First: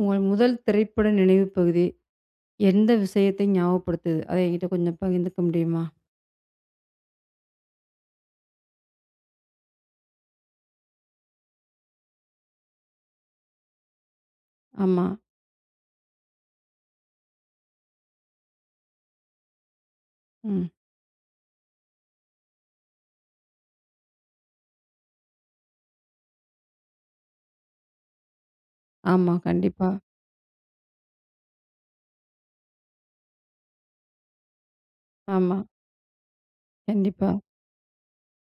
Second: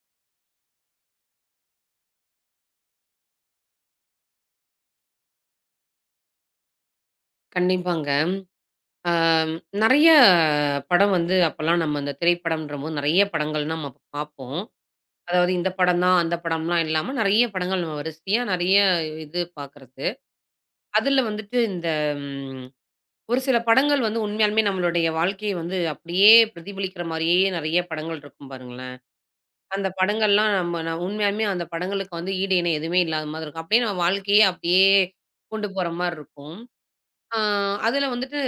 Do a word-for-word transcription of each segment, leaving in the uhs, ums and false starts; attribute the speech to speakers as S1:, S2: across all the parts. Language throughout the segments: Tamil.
S1: உங்கள் முதல் திரைப்பட நினைவு பகுதி எந்த விஷயத்தை ஞாபகப்படுத்துது? அத என்கிட்ட கொஞ்சம் பகிர்ந்துக்க முடியுமா?
S2: கண்டிப்பாங்க. அம் நெறைய படம் வந்து அப்பலாம் நம்ம அந்த திரைப்படம்ன்றபோது நெறைய படங்கள் நம்ம அப்ப பார்ப்போம்.
S1: ஆமா.
S2: அதாவது இந்த படம் தான், அந்த படம்லாம் இல்லாம நெறைய படங்கள் நம்ம வரிசையா நெறைய இது பார்க்கறது.
S1: ம்.
S2: அதுல வந்துட்டு இந்த ம் ஒரு சில படங்கள் வந்து உண்மையாலுமே நம்மளுடைய வாழ்க்கைய வந்து அப்படியே பிரதிபலிக்கிற மாரியே நெறைய படங்கள் இருக்கும் பாருங்களேன்.
S1: ஆமா.
S2: அந்த
S1: கண்டிப்பா.
S2: படங்கள்லாம் நம்ம நான் உண்மையாலுமே அந்த படங்களுக்கு வந்து ஈடு இணை எதுவுமே இல்லாத மாதிரி இருக்கும். அப்படியே நம்ம வாழ்க்கையே அப்படியே
S1: ஆமா.
S2: கொண்டு போற மாரி இருக்கும்.
S1: கண்டிப்பா.
S2: ஆ அதுல வந்துட்டு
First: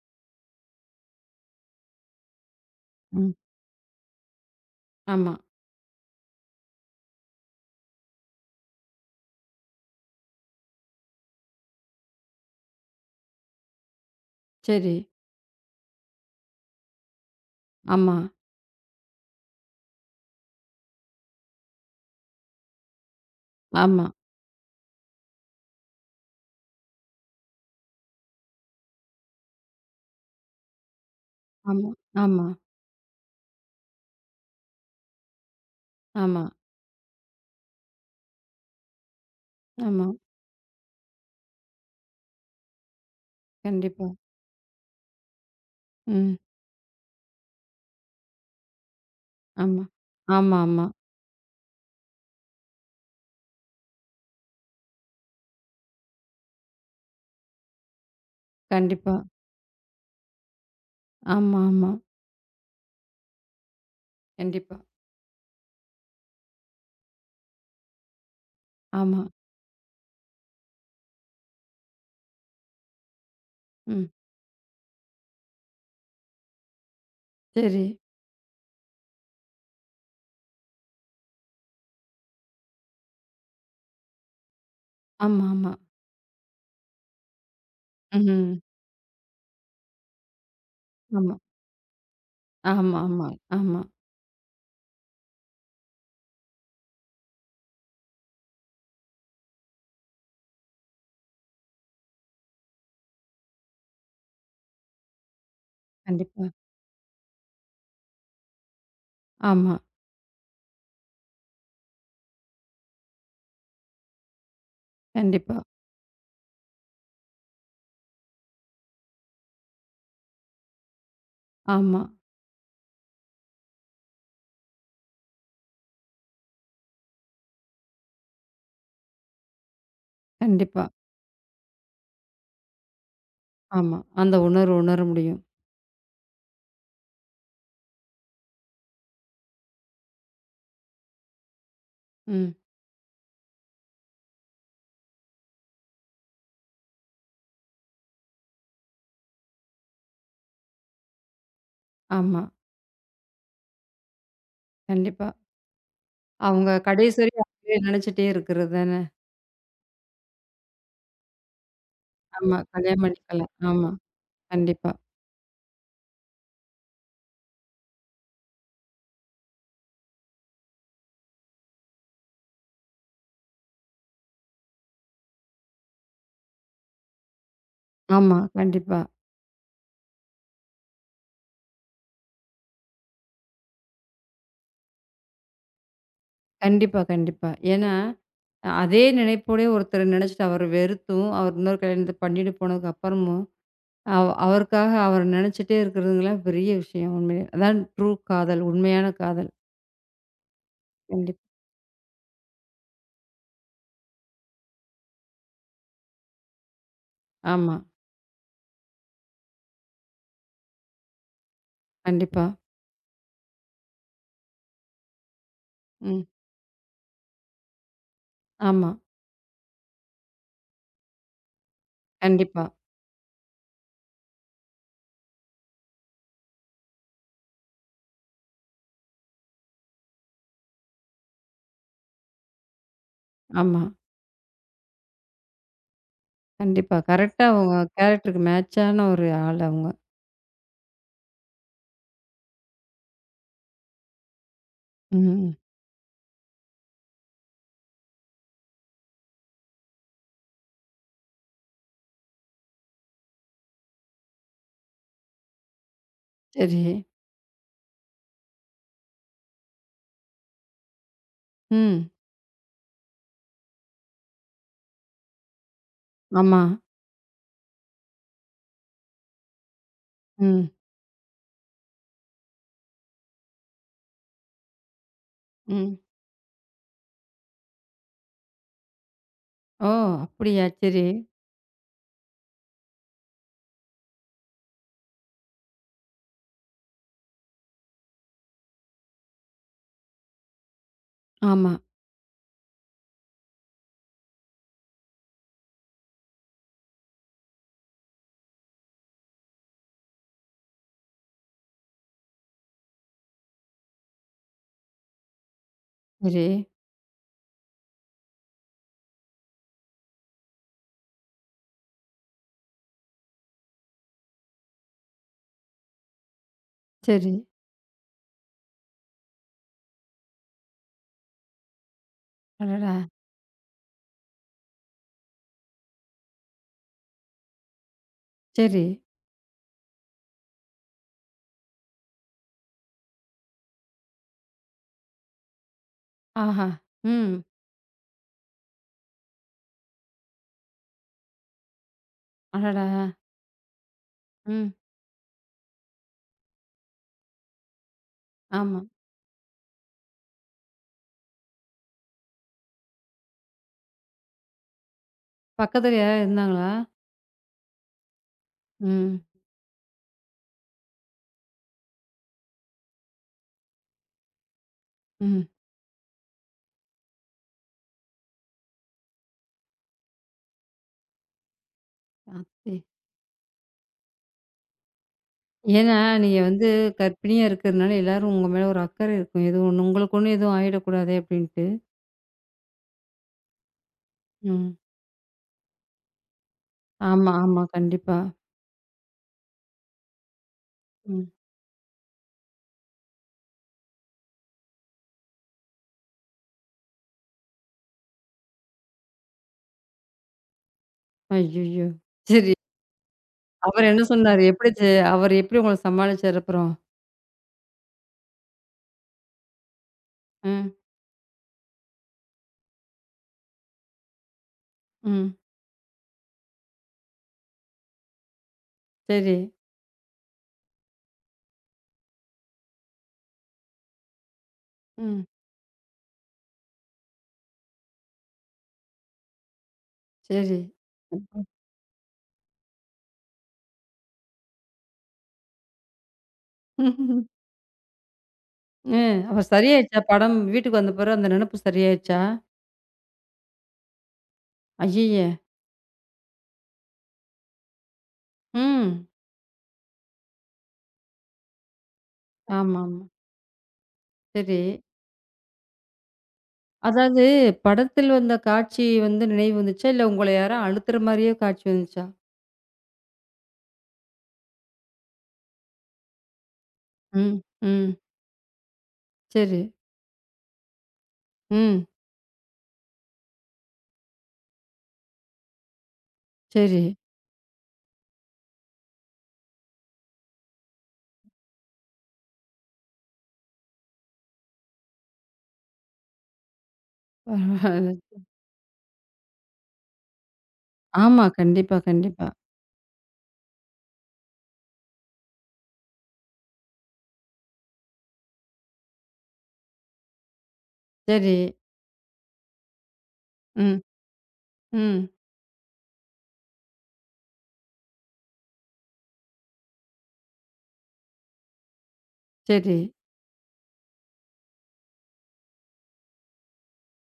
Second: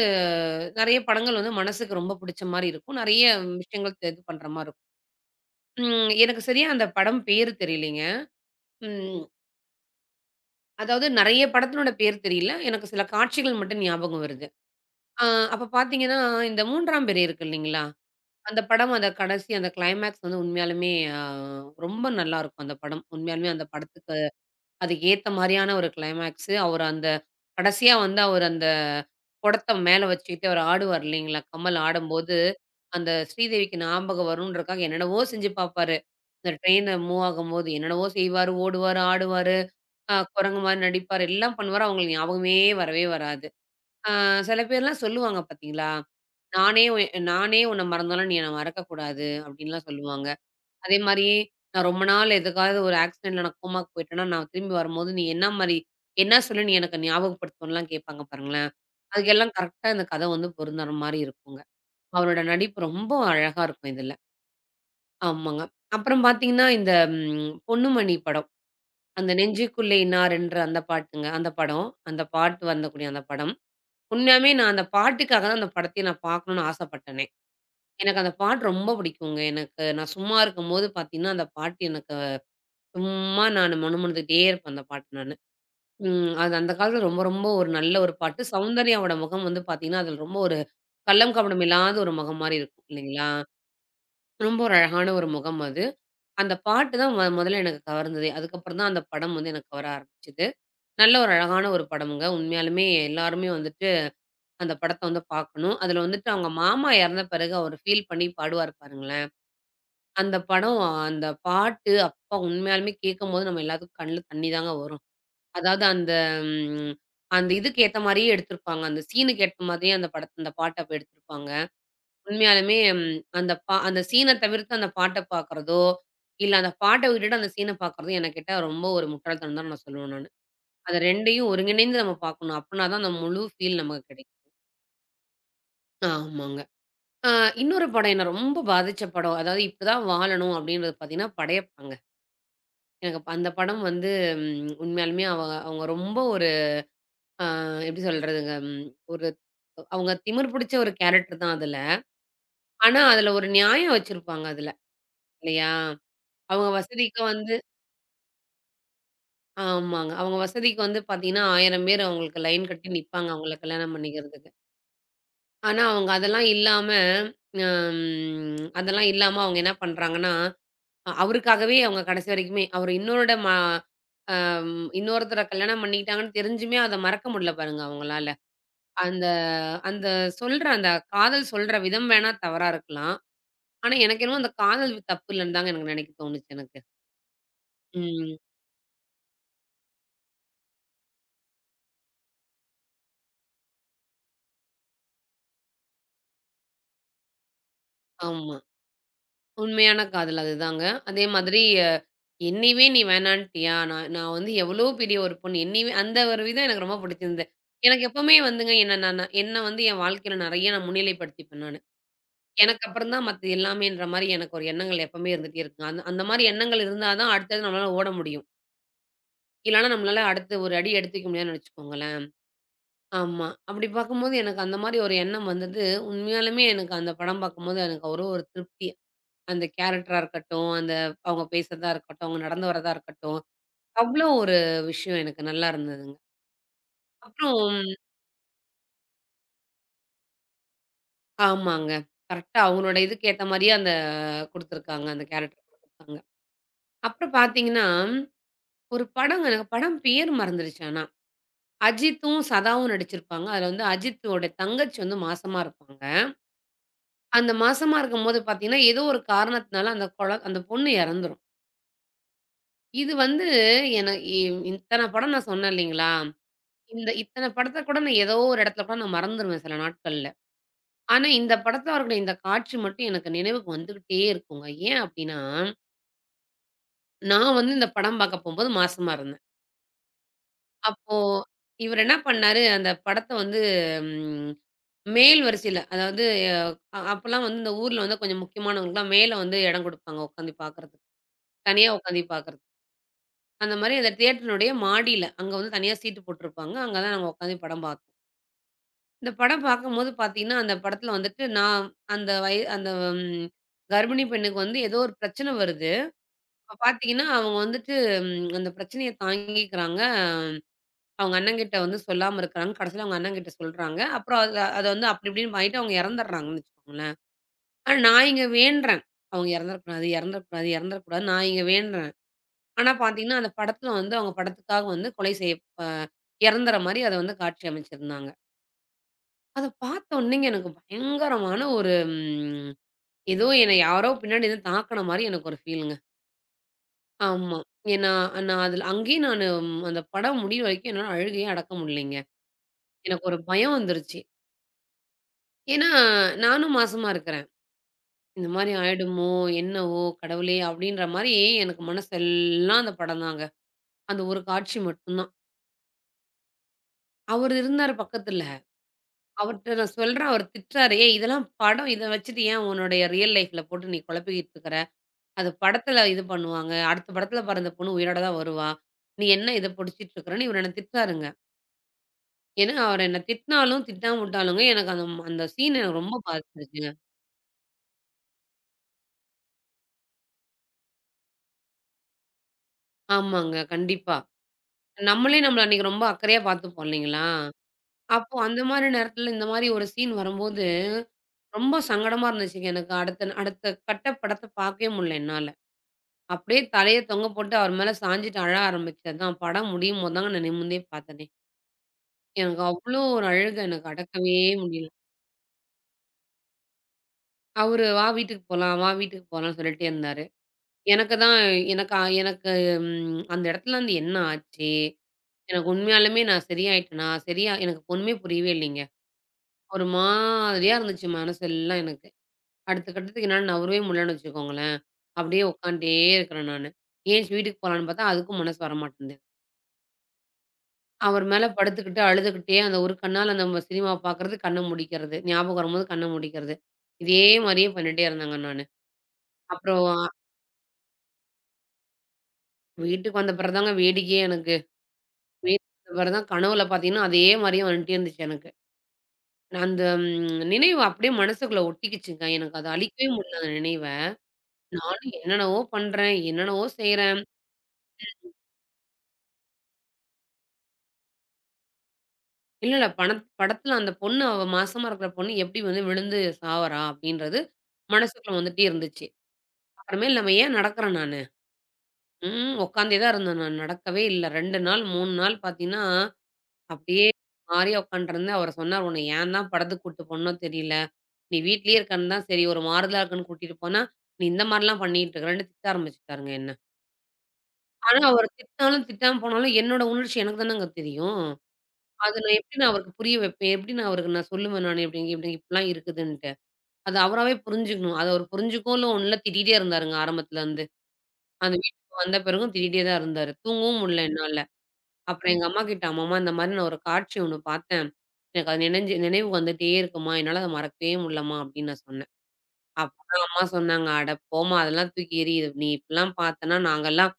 S2: நெறைய படங்கள் வந்து மனசுக்கு ரொம்ப புடிச்ச மாரி இருக்கும். நெறைய
S1: ம்.
S2: விஷயங்கள் தெ இது பண்ற மாரி இருக்கும்.
S1: ஆமா.
S2: ம் எனக்கு சரியா அந்த படம் பேரு தெரியலைங்க. ம் அதாவது நெறைய படத்தினோட பேர் தெரியல. எனக்கு சில காட்சிகள் மட்டும் ஞாபகம் வருது.
S1: சரி.
S2: ஆ அப்ப பார்த்தீங்கன்னா, இந்த மூன்றாம் பிறை இருக்கு இல்லைங்களா?
S1: ஆமா.
S2: அந்த படம் அந்த கடைசி அந்த கிளைமேக்ஸ் வந்து உண்மையாலுமே ஆ ரொம்ப நல்லாருக்கும் அந்த படம். உண்மையாலுமே அந்த
S1: ஆமா.
S2: படத்துக்கு அதுக்கு ஏத்த மாரியான ஒரு கிளைமேக்ஸு. அவரு அந்த கடைசியா வந்து அவரு அந்த குடத்த மேல வச்சுக்கிட்டு அவரு ஆடுவார் இல்லைங்களா? கம்மல்
S1: ஆமா.
S2: ஆடும்போது,
S1: ஆமா.
S2: அந்த ஸ்ரீதேவிக்கு ஞாபகம் வருன்றக்காக என்னென்னவோ செஞ்சு பாப்பாரு.
S1: ஆமா.
S2: இந்த ட்ரெயின்ல மூவ் ஆகும்போது என்னென்னவோ செய்வாரு, ஓடுவாரு, ஆடுவாரு,
S1: ஆமா.
S2: அ குரங்கு மாரி நடிப்பாரு, எல்லாம் பண்ணுவாரு. அவங்களுக்கு ஞாபகமே வரவே வராது.
S1: கண்டிப்பா.
S2: அ சில பேர்லாம் சொல்லுவாங்க பார்த்தீங்களா?
S1: ம்.
S2: "நானே உன் நானே உன்ன மறந்தாலும் நீ என்ன மறக்கக்கூடாது"
S1: ஆமா.
S2: அப்படின்லாம் சொல்லுவாங்க.
S1: ஆமா, ஆமா.
S2: அதே மாரி நான் ரொம்ப நாள் எதுக்காவது ஒரு ஆக்சிடென்ட்ல நான் கோமாக்கு போயிட்டேன்னா, நான் திரும்பி வரும்போது, "நீ என்ன மாரி என்ன சொல்லி நீ எனக்கு ஞாபகப்படுத்தணும்லாம்" கேட்பாங்க பாருங்களேன்.
S1: கண்டிப்பா.
S2: அதுக்கெல்லாம் கரெக்ட்டா இந்த கதை வந்து பொருந்துற மாரி
S1: ஆமா,
S2: இருக்குங்க.
S1: ஆமா.
S2: அவரோட நடிப்பு ரொம்ப அழகா இருக்கும் இதுல.
S1: கண்டிப்பா.
S2: ஆமாங்க. அப்புறம் பார்த்தீங்கன்னா, இந்த ம் பொன்னுமணி படம்.
S1: ஆமா.
S2: அந்த நெஞ்சுக்குள்ளே இன்னாரென்று அந்த பாட்டுங்க. அந்த படம். அந்த பாட்டு வந்தக்கூடிய அந்த படம்.
S1: ம்.
S2: உண்மையாவே நான் அந்த பாட்டுக்காக தான் அந்த படத்தையே நான் பார்க்கணும்னு ஆசைப்பட்டனே.
S1: சரி.
S2: எனக்கு அந்த பாட்டு ரொம்ப பிடிக்குங்க. எனக்கு நான் சும்மா இருக்கும்போது பார்த்தீங்கன்னா, அந்த பாட்டு எனக்கு சும்மா நானு முணுமுணுத்துக்கிட்டே இருப்பேன் அந்த பாட்டு நானு.
S1: ஆமா, ஆமா.
S2: ம் அது அந்த காலத்துல ரொம்ப ரொம்ப ஒரு நல்ல ஒரு பாட்டு.
S1: ம்.
S2: சௌந்தர்யாவோட முகம் வந்து பார்த்தீங்கன்னா, அதுல ரொம்ப ஒரு
S1: ஆமா.
S2: கள்ளம், கபடம் இல்லாத ஒரு முகம் மாரி இருக்கும்
S1: ஆமா, ஆமா.
S2: இல்லைங்களா?
S1: ஆமா.
S2: ரொம்ப ஒரு அழகான ஒரு முகம் அது. அந்த பாட்டு தான் மொ மொதல்ல எனக்கு கவர்ந்ததே. அதுக்கப்புறம் தான் அந்த படம் வந்து எனக்கு கவர ஆரம்பிச்சது. நல்ல ஒரு அழகான ஒரு படம்ங்க. உண்மையாலுமே எல்லாருமே வந்துட்டு அந்த படத்த வந்து பார்க்கணும். அதுல வந்துட்டு
S1: கண்டிப்பா.
S2: அவங்க மாமா இறந்த பிறகு அவரு ஃபீல் பண்ணி பாடுவாரு பாருங்களேன்.
S1: ஆமா.
S2: அந்த படம், அந்த பாட்டு அப்பா! உண்மையாலுமே கேட்கும்போது நம்ம எல்லாத்துக்கும் கண்ல தண்ணி தாங்க வரும்.
S1: கண்டிப்பா.
S2: அதாவது அந்த ம் அந்த இதுக்கு ஏத்த மாரியே எடுத்திருப்பாங்க. அந்த சீனுக்கு ஏத்த மாதிரியே அந்த படத்த அந்த பாட்ட அப்ப எடுத்திருப்பாங்க.
S1: ஆமா.
S2: உண்மையாலுமே ம், அந்த பா அந்த சீன தவிர்த்து அந்த பாட்ட பார்க்குறதோ, இல்ல அந்த பாட்ட விட்டுட்டு அந்த சீன பார்க்குறதோ, எனக்கு கேட்டா ரொம்ப ஒரு முட்டாள்தனம் தான் நான் சொல்லுவேன் நானு.
S1: கண்டிப்பா.
S2: அது ரெண்டையும் ஒருங்கிணைந்து நம்ம பார்க்கணும். அப்பன்னா தான் அந்த முழு ஃபீல்
S1: ஆமா.
S2: நமக்கு கிடைக்கும்.
S1: அந்த உணர்வு உணர முடியும்.
S2: ஆமாங்க. அ இன்னொரு படம் என்ன ரொம்ப பாதிச்ச படம். அதாவது இப்படிதான் வாழணும் அப்படின்றது பார்த்தீங்கன்னா, படையப்பாங்க.
S1: ம்.
S2: எனக்கு ப அந்த படம் வந்து ம் உண்மையாலுமே அவ அவங்க ரொம்ப ஒரு அ எப்படி சொல்றதுங்க, ம் ஒரு அவங்க திமிர் பிடிச்ச ஒரு கேரக்டர் தான் அதுல.
S1: ஆமா.
S2: ஆனா, அதுல ஒரு நியாயம் வச்சிருப்பாங்க அதுல.
S1: கண்டிப்பா.
S2: இல்லையா? அவங்க
S1: அவங்க கடைசி
S2: வசதிக்கு
S1: வரையும்
S2: வந்து
S1: அப்டியே நெனச்சுட்டே இருக்கிறது தானே!
S2: ஆமாங்க. அவங்க வசதிக்கு வந்து பார்த்தீங்கன்னா, ஆயிரம் பேர் அவங்களுக்கு
S1: ஆமா.
S2: லைன் கட்டி
S1: கல்யாணம்
S2: நிப்பாங்க,
S1: பண்ணிக்கலாம்.
S2: அவங்கள
S1: ஆமா.
S2: கல்யாணம் பண்ணிக்கிறதுக்கு.
S1: கண்டிப்பா.
S2: ஆனா, அவங்க அதெல்லாம் இல்லாம, அம் அதெல்லாம் இல்லாம அவங்க என்ன பண்றாங்கன்னா, அ அவருக்காகவே அவங்க கடைசி வரைக்குமே அவரு இன்னொருட ம அம் இன்னொருத்தர கல்யாணம் பண்ணிக்கிட்டாங்கன்னு தெரிஞ்சுமே அத மறக்க முடியல பாருங்க அவங்களால.
S1: ஆமா. கண்டிப்பா.
S2: அந்த அந்த சொல்ற அந்த காதல் சொல்ற விதம் வேணா தவறா இருக்கலாம். ஆனா, எனக்கு என்னமோ அந்த காதல் தப்பு இல்லன்னு தாங்க எனக்கு நெனைக்க தோணுச்சு எனக்கு.
S1: கண்டிப்பா, கண்டிப்பா. ஏன்னா,
S2: ம்.
S1: அ அதே நினைப்போடே ஒருத்தர நெனச்சுட்டு அவர வெறுத்தும், அவர் இன்னொரு கல்யாணத்த பண்ணிட்டு போனதுக்கு அப்புறமும், அவ் அவருக்காக அவர நெனச்சுட்டே இருக்கிறதுங்கலாம் பெரிய விஷயம் உண்மையிலே. அதான் ட்ரூ
S2: ஆமா.
S1: காதல். உண்மையான காதல்.
S2: உண்மையான காதல் அதுதாங்க. அதே
S1: கண்டிப்பா.
S2: மாதிரி அ என்னையவே நீ வேணான்ட்டியா? நான் நான் வந்து எவ்வளோ பெரிய ஒரு பொண்ணு. என்னையவே அந்த ஒரு விதம் எனக்கு ரொம்ப பிடிச்சிருந்தது.
S1: ஆமா.
S2: எனக்கு எப்பவுமே வந்துங்க என்ன நான் நான் என்ன வந்து என் வாழ்க்கையில நெறைய நான் முன்னிலைப்படுத்திப்பேன் நானு.
S1: கண்டிப்பா.
S2: எனக்கு அப்புறம் தான் மத்த எல்லாமேன்ற மாரி எனக்கு ஒரு எண்ணங்கள் எப்பவுமே இருந்துட்டே இருக்குங்க. அந்த அந்த
S1: ம்.
S2: மாரி எண்ணங்கள் இருந்தா தான் அடுத்தது நம்மளால ஓட முடியும்.
S1: ஆமா.
S2: இல்லன்னா நம்மளால அடுத்து ஒரு அடி எடுத்துக்க முடியாதுன்னு வச்சுக்கோங்களேன்.
S1: கண்டிப்பா.
S2: ஆமா. அப்படி பார்க்கும்போது எனக்கு அந்த மாரி ஒரு எண்ணம் வந்தது. உண்மையாலுமே எனக்கு அந்த படம் பார்க்கும்போது எனக்கு ஒரு ஒரு திருப்தி. அந்த கேரக்டரா இருக்கட்டும், அந்த அவங்க பேசுறதா இருக்கட்டும், அவங்க நடந்து வரதா இருக்கட்டும்,
S1: ஆமா.
S2: அவ்வளோ ஒரு விஷயம் எனக்கு நல்லா இருந்ததுங்க.
S1: கண்டிப்பா. கரெக்ட்டா அவங்க
S2: அப்புறம்
S1: கேரக்டருக்கு மேட்சான ஒரு ஆள் அவங்க.
S2: ஆமாங்க. கரெக்ட்டா அவங்களோட இதுக்கு ஏத்த மாரியே அந்த குடுத்துருக்காங்க. அந்த
S1: ம்.
S2: கேரக்டர் குடுத்துருக்காங்க. அப்புறம் பார்த்தீங்கன்னா, ஒரு படங்க எனக்கு படம் பேர் மறந்துருச்சு ஆனா. அஜித்தும், சதாவும் நடிச்சிருப்பாங்க. அதுல வந்து அஜித்தோட தங்கச்சி வந்து மாசமா இருப்பாங்க.
S1: சரி.
S2: அந்த மாசமா இருக்கும்போது பார்த்தீங்கன்னா, ஏதோ ஒரு காரணத்தினால அந்த கொழ அந்த பொண்ணு இறந்துரும்.
S1: ம்.
S2: இது வந்து என இ இத்தன படம் நான் சொன்னேன் இல்லைங்களா?
S1: ஆமா.
S2: இந்த இத்தன படத்த கூட நான் ஏதோ ஒரு இடத்துல கூட நான் மறந்துருவேன் சில நாட்கள்ல.
S1: ம்.
S2: ஆனா இந்த படத்துல அவருடைய இந்த காட்சி மட்டும் எனக்கு நினைவுக்கு வந்துகிட்டே இருக்குங்க. ஏன் அப்டின்னா,
S1: ம்.
S2: நான் வந்து இந்த படம் பார்க்க போம்போது மாசமா இருந்தேன்.
S1: ஓ! அப்படியா? சரி.
S2: அப்போ இவரு என்ன பண்ணாரு, அந்த படத்த வந்து ம் மேல் வரிசையில அதாவது அ அப்பலாம் வந்து இந்த ஊர்ல வந்து கொஞ்சம் முக்கியமானவங்களுக்குலாம் மேல வந்து இடம் குடுப்பாங்க உட்காந்து பார்க்கறதுக்கு.
S1: ஆமா.
S2: தனியா உட்காந்து பார்க்கறதுக்கு. அந்த மாரி அந்த தியேட்டருனுடைய மாடியில, அங்க வந்து தனியா சீட்டு போட்டிருப்பாங்க. அங்க தான் நாங்க உட்காந்து படம் பார்த்தோம். இந்த படம் பார்க்கும்போது பார்த்தீங்கன்னா, அந்த படத்துல வந்துட்டு நான் அந்த வய அந்த ம் கர்ப்பிணி பெண்ணுக்கு வந்து ஏதோ ஒரு பிரச்சனை வருது.
S1: சரி,
S2: அப்ப பார்த்தீங்கன்னா, அவங்க வந்துட்டு ம் அந்த பிரச்சனைய தாங்கிக்கிறாங்க. அவங்க அண்ணன்கிட்ட வந்து சொல்லாம இருக்கிறாங்க. கடைசியில அவங்க அண்ணன்கிட்ட சொல்றாங்க. அப்புறம் அத அத வந்து அப்படி இப்படின்னு ஆயிட்டு அவங்க இறந்துடுறாங்கன்னு வச்சுக்கோங்களேன்.
S1: சரி.
S2: ஆனா நான் இங்க வேண்டுறேன். அவங்க இறந்துறக்கூடாது, இறந்துறக்கூடாது, இறந்துறக்கூடாதுன்னு நான் இங்க வேண்டுறேன். ஆனா
S1: அடடா!
S2: பார்த்தீங்கன்னா, அந்த படத்துல வந்து அவங்க படத்துக்காக வந்து கொலை செய்ய அ இறந்துற மாரி அத வந்து காட்சி அமைச்சிருந்தாங்க.
S1: சரி.
S2: அத பார்த்தோன்னேங்க எனக்கு பயங்கரமான ஒரு ம் ஏதோ என்ன யாரோ பின்னாடி இருந்து தாக்குன மாரி எனக்கு ஒரு ஃபீலுங்க.
S1: ஆஹா! ம்.
S2: ஆமா. ஏன்னா, நான் அதுல அங்கேயே நானு அந்த படம் முடியிற வரைக்கும் என்னால அழுகையே அடக்க முடியலைங்க.
S1: அடடா!
S2: எனக்கு ஒரு பயம் வந்துருச்சு.
S1: ம்.
S2: ஏன்னா, நானும் மாசமா இருக்கிறேன். இந்த மாரி
S1: ஆமா.
S2: ஆயிடுமோ, என்னவோ கடவுளே! அப்படின்ற மாரி எனக்கு மனசெல்லாம் அந்த படம் தாங்க. அந்த ஒரு காட்சி மட்டும்தான்.
S1: பக்கத்துல யாராவது இருந்தாங்களா?
S2: அவரு இருந்தாரு பக்கத்துல.
S1: ம்.
S2: அவர்ட்ட நான் சொல்றேன், அவர் திட்டுறாரு, "ஏய் இதெல்லாம் படம். இத வச்சுட்டு ஏன் உன்னுடைய ரியல் லைஃப்ல போட்டு நீ குழப்பிக்கிட்டு இருக்கிற?"
S1: ம்.
S2: அது படத்துல இது பண்ணுவாங்க. அடுத்த படத்துல பாரு அந்த பொண்ணு உயிரோட தான் வருவா. நீ என்ன இத புடிச்சிட்டு இருக்கிறன்னு இவரு என்ன திட்டுறாருங்க. ஏன்னா
S1: அப்டி.
S2: அவரு என்ன திட்டினாலும், திட்டாம விட்டாலுங்க எனக்கு அந்த அந்த சீன்
S1: ஏன்னா,
S2: எனக்கு ரொம்ப
S1: நீங்க வந்து
S2: பாதிச்சிருச்சுங்க.
S1: கர்ப்பிணியா இருக்கிறதுனால எல்லாரும் உங்க மேல ஒரு அக்கறை இருக்கும். எதுவும் ஒண்ணு உங்களுக்கு ஒண்ணும் எதுவும் ஆயிடக்கூடாதே! அப்படின்ட்டு.
S2: ஆமாங்க. கண்டிப்பா.
S1: ம்.
S2: நம்மளே நம்மள அன்னைக்கு ரொம்ப அக்கறையா பார்த்துப்போம் இல்லைங்களா?
S1: ஆமா, ஆமா. கண்டிப்பா.
S2: அப்போ அந்த மாரி நேரத்துல இந்த மாரி ஒரு சீன் வரும்போது,
S1: ம்.
S2: ரொம்ப சங்கடமா இருந்துச்சுங்க எனக்கு. அடுத்த அடுத்த கட்ட படத்த பார்க்கவே முடியல என்னால. அப்படியே தலைய தொங்க போட்டு அவர் மேல சாஞ்சுட்டு அழ ஆரம்பிச்சேன். அதான் படம் முடியும்போது தாங்க நான் நிமிர்ந்தே பார்த்தனே!
S1: ஐய்யய்யோ! சரி.
S2: எனக்கு அவ்ளோ ஒரு அழுகை
S1: அவரு
S2: எனக்கு
S1: என்ன
S2: அடக்கவே
S1: சொன்னாரு? எப்படி ச
S2: முடியல.
S1: அவரு எப்படி உங்கள சமாளிச்சாரு அப்புறம்?
S2: அவரு "வா வீட்டுக்கு போலாம், வா வீட்டுக்கு போலாம்ன்னு" சொல்லிட்டே இருந்தாரு.
S1: ம்,
S2: எனக்கு தான் எனக்கு ஆ- எனக்கு ம் அந்த இடத்துல வந்து என்ன ஆச்சு?
S1: ம்.
S2: எனக்கு உண்மையாலுமே நான் சரியாயிட்டேனா? சரியா எனக்கு ஒண்ணுமே புரியவே இல்லைங்க.
S1: சரி.
S2: ஒரு மாதிரியா இருந்துச்சு மனசெல்லாம் எனக்கு. அடுத்த கட்டத்துக்கு என்னால நகரவே முடியலன்னு வச்சுக்கோங்களேன்.
S1: ம்.
S2: அப்படியே உட்காந்துட்டே இருக்கிறேன் நானு. ஏந்திச்சு வீட்டுக்கு போலான்னு பார்த்தா, அதுக்கும் மனசு வரமாட்டேன்து.
S1: சரி.
S2: அவர் மேல படுத்துக்கிட்டு, அழுதுகிட்டே அந்த ஒரு கண்ணால நம்ம சினிமா பார்க்கறது, கண்ண மூடிக்கிறது. ஞாபகம் வரும்போது கண்ண மூடிக்கிறது. இதே மாரியே பண்ணிட்டே இருந்தேங்க நானு.
S1: ம். அப்ப
S2: அப்புறம்
S1: சரியாயிருச்சா? படம் வீட்டுக்கு வந்த பிறகு அந்த நெனப்பு சரியாயிருச்சா?
S2: வீட்டுக்கு வந்த பிறகு தாங்க வேடிக்கையே எனக்கு.
S1: ஐய்யய்ய!
S2: வீட்டுக்கு வந்த பிறகு தான் கனவுல பார்த்தீங்கன்னா, அதே மாரியே வந்துட்டே இருந்துச்சு எனக்கு.
S1: ம்.
S2: நான் அந்த ம் நினைவு அப்படியே மனசுக்குள்ள ஒட்டிக்கிச்சுங்க. எனக்கு அத
S1: ஆமாமா.
S2: அழிக்கவே முடியல அந்த நினைவ.
S1: சரி.
S2: நானும் என்னென்னவோ பண்றேன், என்னென்னவோ செய்றேன்.
S1: அதாவது படத்தில் வந்த காட்சி வந்து நினைவு வந்துச்சா? இல்ல உங்கள யாரோ அழுத்துற மாரியே காட்சி வந்துச்சா?
S2: இல்ல, இல்ல பணத் படத்துல அந்த பொண்ணு அவ மாசமா இருக்கிற பொண்ணு எப்படி வந்து விழுந்து சாவறா?
S1: ம்,
S2: அப்படின்றது
S1: ம்.
S2: மனசுக்குள்ள வந்துட்டே இருந்துச்சு.
S1: சரி.
S2: அப்புறமேல் நம்ம ஏன் நடக்கிறோம் நானு?
S1: ம்.
S2: ம். உட்காந்தே தான் இருந்தேன் நான். நடக்கவே இல்ல. ரெண்டு நாள், மூணு நாள் பார்த்தீங்கன்னா,
S1: சரி.
S2: அப்படியே மாறியா உட்காண்ட்ருந்தேன். அவரு சொன்னாரு, "உன்ன ஏன் தான் படத்துக்கு கூட்டு போனனோ தெரியல. நீ வீட்லயே இருக்கன்னு தான் சரி ஒரு மாறுதலா இருக்குன்னு கூட்டிட்டு போனா, நீ இந்த மாரிலாம் பண்ணிட்டு இருக்கறன்னு" திட்ட ஆரம்பிச்சுட்டாருங்க என்ன.
S1: பரவால்ல.
S2: ஆனா அவர் திட்டினாலும், திட்டாம போனாலும் என்னோட உணர்ச்சி எனக்கு தானங்க தெரியும்.
S1: ஆமா. கண்டிப்பா,
S2: அது
S1: கண்டிப்பா.
S2: நான் எப்படி நான் அவருக்கு புரிய வைப்பேன்? எப்படி நான் அவருக்கு நான் சொல்லுவேன் நானு இப்படி இப்படி இப்படிலாம் இருக்குதுன்ட்டு. அது அவராவே புரிஞ்சுக்கணும். அது அவர் புரிஞ்சுக்கவும் இல்ல ஒண்ணும் இல்ல திட்டிட்டே இருந்தாருங்க ஆரம்பத்துலருந்து.
S1: சரி.
S2: அந்த வீட்டுக்கு வந்த பிறகும் திட்டிட்டே தான் இருந்தாரு. தூங்கவும்
S1: ம்,
S2: முடியல என்னால.
S1: ம்.
S2: அப்புறம் எங்க அம்மாகிட்ட, "அம்மம்மா இந்த மாரி நான் ஒரு காட்சி ஒண்ணு பார்த்தேன். எனக்கு அது நினைஞ்சு நினைவு வந்துட்டே இருக்கும்மா. என்னால அத மறக்கவே முடியலம்மா" அப்படின்னு நான் சொன்னேன்.
S1: சரி.
S2: அப்பதான் அம்மா சொன்னாங்க, "அட போம்மா அதெல்லாம் தூக்கி எறியுது. நீ இப்படிலாம் பார்த்தேன்னா நாங்கலாம்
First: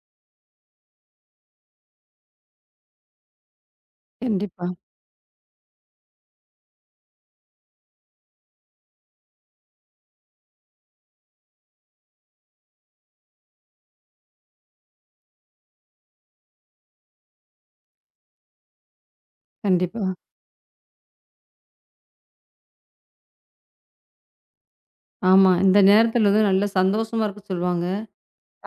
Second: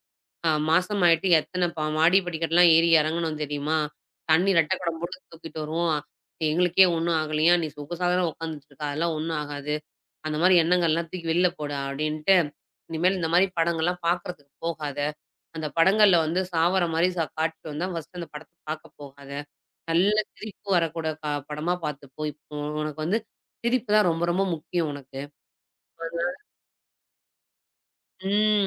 S2: அ மாசமாயிட்டு எத்தன ப மாடி படிக்கட்டுலாம் ஏறி இறங்குனோம் தெரியுமா? தண்ணி
S1: கண்டிப்பா,
S2: ரெட்டை குடம் போட்டு தூக்கிட்டு வருவோம். எங்களுக்கே ஒண்ணும் ஆகலையா? நீ சுகசாகரமா உட்காந்துட்டு இருக்க. அதெல்லாம் ஒண்ணும் ஆகாது. அந்த மாரி எண்ணங்கள்லாம் தூக்கி வெளில போடு" அப்படின்ட்டு, "இனிமேல் இந்த மாரி படங்கள்லாம் பார்க்கறதுக்கு போகாத" அந்த படங்கள்ல வந்து சாவற மாரி ச காட்டிட்டு வந்தா, ஃபர்ஸ்ட்டு அந்த படத்த பாக்க போகாத.
S1: கண்டிப்பா.
S2: நல்ல சிரிப்பு வரக்கூட க படமா பாத்துப்போ. இப்போ உனக்கு வந்து சிரிப்பு தான் ரொம்ப ரொம்ப முக்கியம் உனக்கு.
S1: ஆமா. இந்த நேரத்துல வந்து நல்ல சந்தோஷமா இருக்க சொல்லுவாங்க.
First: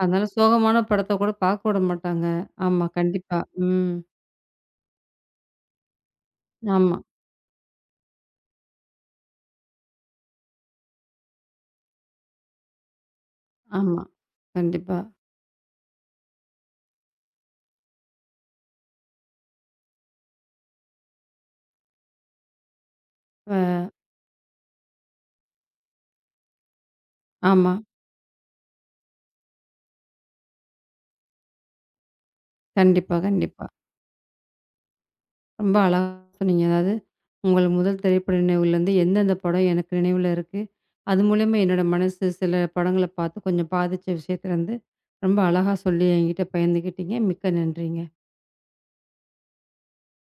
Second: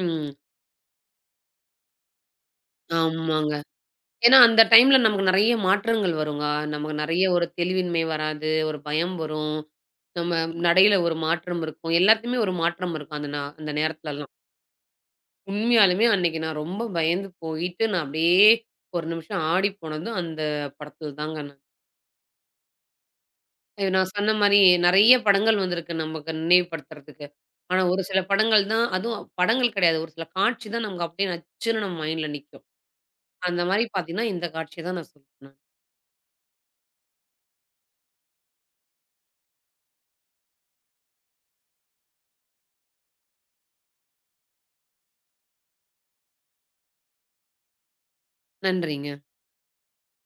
S1: அதனால சோகமான படத்த கூட பார்க்க விட மாட்டாங்க. ஆமா, கண்டிப்பா.
S2: ஆமாங்க.
S1: ம்.
S2: ஏன்னா அந்த டைம்ல நமக்கு நெறைய மாற்றங்கள் வருங்க. நமக்கு
S1: ஆமா,
S2: நெறைய ஒரு தெளிவின்மை வராது, ஒரு பயம் வரும். நம்ம நடையில ஒரு மாற்றம் இருக்கும். எல்லாத்துலயுமே ஒரு மாற்றம் இருக்கும் அந்த நா அந்த
S1: ஆமா.
S2: நேரத்துலலாம்.
S1: கண்டிப்பா.
S2: உண்மையாலுமே அன்னைக்கு நான் ரொம்ப பயந்து போயிட்டு, நான் அப்படியே ஒரு நிமிஷம் ஆடி போனதும் அந்த படத்துல தாங்க நான்.
S1: அ
S2: இது நான் சொன்ன மாரி நெறைய படங்கள் வந்திருக்கு நமக்கு நினைவுபடுத்துறதுக்கு.
S1: ஆமா.
S2: ஆனா ஒரு சில படங்கள் தான் அதுவும் படங்கள் கிடையாது. ஒரு சில காட்சி தான் நமக்கு அப்படியே நச்சுன்னு நம்ம மைண்ட்ல நிக்கும்.
S1: கண்டிப்பா,
S2: அந்த
S1: கண்டிப்பா.
S2: மாரி பார்த்தீங்கன்னா, இந்த காட்சிய தான் நான் சொல்லுவேன் நான்.
S1: ரொம்ப அழகா சொன்னீங்க. அதாவது, உங்கள் முதல் திரைப்பட நினைவுலருந்து எந்தெந்த படம் எனக்கு நினைவுல இருக்கு? அது மூலியமா என்னோட மனசு சில படங்கள பார்த்து கொஞ்சம் பாதிச்ச விஷயத்துலருந்து, ரொம்ப அழகா சொல்லி என்கிட்ட பகிர்ந்துக்கிட்டீங்க. மிக்க நன்றிங்க.
S2: நன்றிங்க.